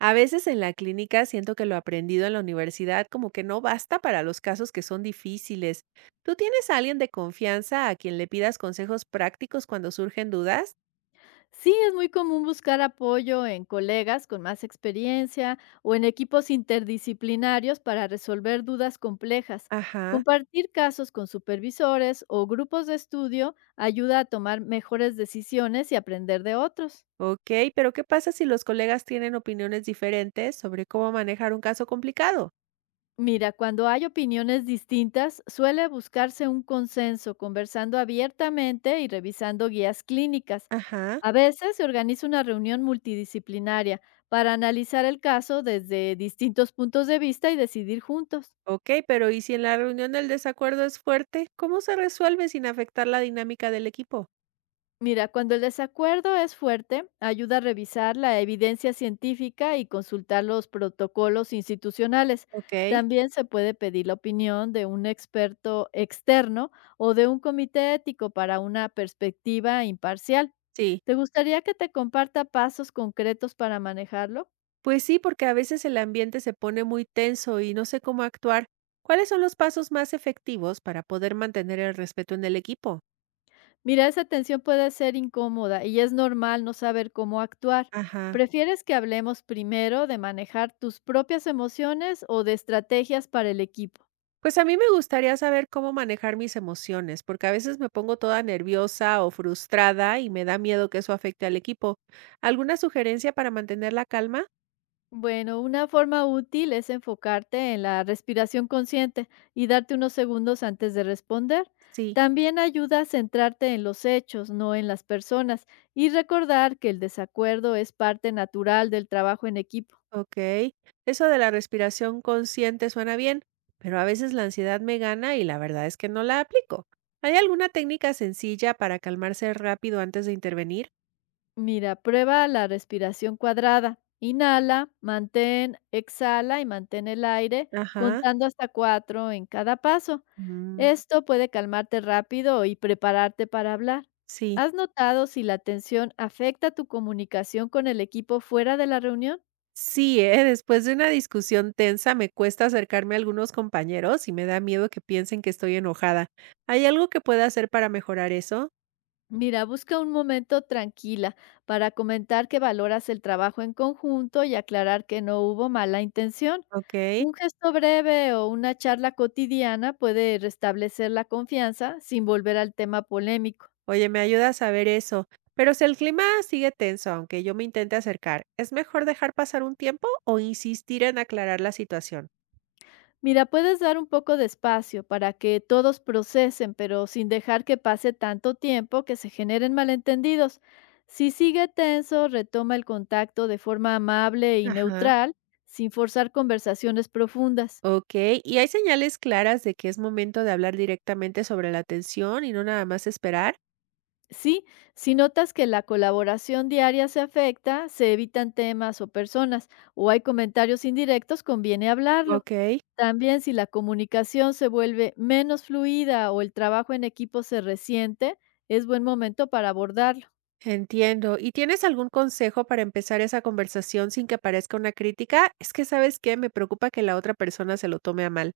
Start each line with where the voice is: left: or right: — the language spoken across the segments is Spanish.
right: A veces en la clínica siento que lo aprendido en la universidad como que no basta para los casos que son difíciles. ¿Tú tienes a alguien de confianza a quien le pidas consejos prácticos cuando surgen dudas?
left: Sí, es muy común buscar apoyo en colegas con más experiencia o en equipos interdisciplinarios para resolver dudas complejas.
right: Ajá,
left: Compartir casos con supervisores o grupos de estudio ayuda a tomar mejores decisiones y aprender de otros.
right: ok, pero ¿qué pasa si los colegas tienen opiniones diferentes sobre cómo manejar un caso complicado?
left: Mira, cuando hay opiniones distintas, suele buscarse un consenso conversando abiertamente y revisando guías clínicas.
right: Ajá,
left: A veces se organiza una reunión multidisciplinaria para analizar el caso desde distintos puntos de vista y decidir juntos.
right: ok, pero ¿y si en la reunión el desacuerdo es fuerte? ¿Cómo se resuelve sin afectar la dinámica del equipo?
left: Mira, cuando el desacuerdo es fuerte, ayuda a revisar la evidencia científica y consultar los protocolos institucionales.
right: Ok,
left: También se puede pedir la opinión de un experto externo o de un comité ético para una perspectiva imparcial.
right: sí.
left: ¿Te gustaría que te comparta pasos concretos para manejarlo?
right: Pues sí, porque a veces el ambiente se pone muy tenso y no sé cómo actuar. ¿Cuáles son los pasos más efectivos para poder mantener el respeto en el equipo?
left: Mira, esa tensión puede ser incómoda y es normal no saber cómo actuar.
right: Ajá.
left: ¿Prefieres que hablemos primero de manejar tus propias emociones o de estrategias para el equipo?
right: Pues a mí me gustaría saber cómo manejar mis emociones, porque a veces me pongo toda nerviosa o frustrada y me da miedo que eso afecte al equipo. ¿Alguna sugerencia para mantener la calma?
left: Bueno, una forma útil es enfocarte en la respiración consciente y darte unos segundos antes de responder.
right: Sí.
left: También ayuda a centrarte en los hechos, no en las personas, y recordar que el desacuerdo es parte natural del trabajo en equipo.
right: Ok, eso de la respiración consciente suena bien, pero a veces la ansiedad me gana y la verdad es que no la aplico. ¿Hay alguna técnica sencilla para calmarse rápido antes de intervenir?
left: Mira, prueba la respiración cuadrada. Inhala, mantén, exhala y mantén el aire
right: Ajá.
left: contando hasta cuatro en cada paso.
right: mm,
left: Esto puede calmarte rápido y prepararte para hablar.
right: Sí,
left: ¿Has notado si la tensión afecta tu comunicación con el equipo fuera de la reunión?
right: sí, ¿eh? Después de una discusión tensa me cuesta acercarme a algunos compañeros y me da miedo que piensen que estoy enojada. ¿Hay algo que pueda hacer para mejorar eso?
left: Mira, busca un momento tranquila para comentar que valoras el trabajo en conjunto y aclarar que no hubo mala intención.
right: Ok.
left: Un gesto breve o una charla cotidiana puede restablecer la confianza sin volver al tema polémico.
right: Oye, me ayuda a saber eso. Pero si el clima sigue tenso, aunque yo me intente acercar, ¿es mejor dejar pasar un tiempo o insistir en aclarar la situación?
left: Mira, puedes dar un poco de espacio para que todos procesen, pero sin dejar que pase tanto tiempo que se generen malentendidos. Si sigue tenso, retoma el contacto de forma amable y
right: Ajá.
left: neutral, sin forzar conversaciones profundas.
right: Ok, ¿y hay señales claras de que es momento de hablar directamente sobre la tensión y no nada más esperar?
left: Sí, si notas que la colaboración diaria se afecta, se evitan temas o personas, o hay comentarios indirectos, conviene hablarlo.
right: Ok,
left: También si la comunicación se vuelve menos fluida o el trabajo en equipo se resiente, es buen momento para abordarlo.
right: entiendo. ¿Y tienes algún consejo para empezar esa conversación sin que parezca una crítica? Es que sabes que me preocupa que la otra persona se lo tome a mal.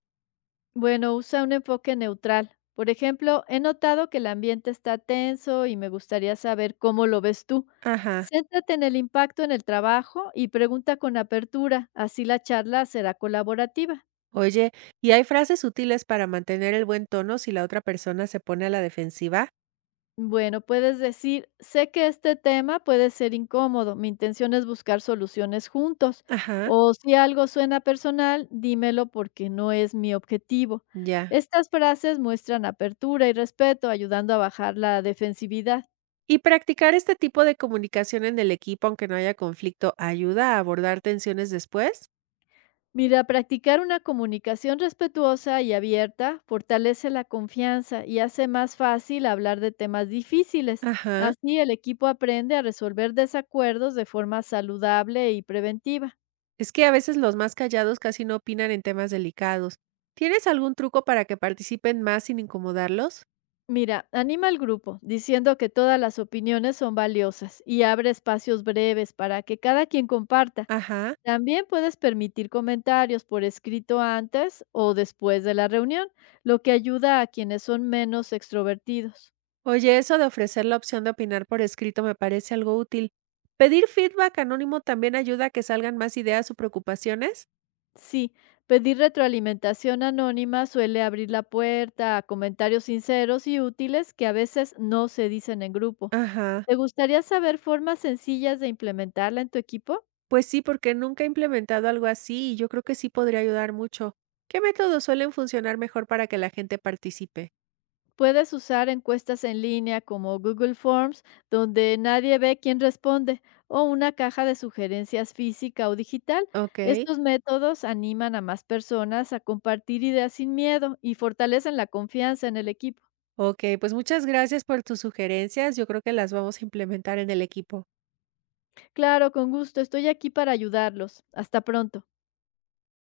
left: Bueno, usa un enfoque neutral. Por ejemplo, he notado que el ambiente está tenso y me gustaría saber cómo lo ves tú.
right: Ajá.
left: Céntrate en el impacto en el trabajo y pregunta con apertura, así la charla será colaborativa.
right: Oye, ¿y hay frases útiles para mantener el buen tono si la otra persona se pone a la defensiva?
left: Bueno, puedes decir, sé que este tema puede ser incómodo, mi intención es buscar soluciones juntos,
right: Ajá.
left: o si algo suena personal, dímelo porque no es mi objetivo.
right: Ya.
left: Estas frases muestran apertura y respeto, ayudando a bajar la defensividad.
right: Y practicar este tipo de comunicación en el equipo, aunque no haya conflicto, ayuda a abordar tensiones después.
left: Mira, practicar una comunicación respetuosa y abierta fortalece la confianza y hace más fácil hablar de temas difíciles.
right: Ajá.
left: Así el equipo aprende a resolver desacuerdos de forma saludable y preventiva.
right: Es que a veces los más callados casi no opinan en temas delicados. ¿Tienes algún truco para que participen más sin incomodarlos?
left: Mira, anima al grupo diciendo que todas las opiniones son valiosas y abre espacios breves para que cada quien comparta.
right: Ajá.
left: También puedes permitir comentarios por escrito antes o después de la reunión, lo que ayuda a quienes son menos extrovertidos.
right: Oye, eso de ofrecer la opción de opinar por escrito me parece algo útil. ¿Pedir feedback anónimo también ayuda a que salgan más ideas o preocupaciones?
left: Sí, pedir retroalimentación anónima suele abrir la puerta a comentarios sinceros y útiles que a veces no se dicen en grupo.
right: Ajá.
left: ¿Te gustaría saber formas sencillas de implementarla en tu equipo?
right: Pues sí, porque nunca he implementado algo así y yo creo que sí podría ayudar mucho. ¿Qué métodos suelen funcionar mejor para que la gente participe?
left: Puedes usar encuestas en línea como Google Forms, donde nadie ve quién responde, o una caja de sugerencias física o digital.
right: Ok,
left: Estos métodos animan a más personas a compartir ideas sin miedo y fortalecen la confianza en el equipo.
right: ok, pues muchas gracias por tus sugerencias. Yo creo que las vamos a implementar en el equipo.
left: Claro, con gusto, estoy aquí para ayudarlos. Hasta pronto.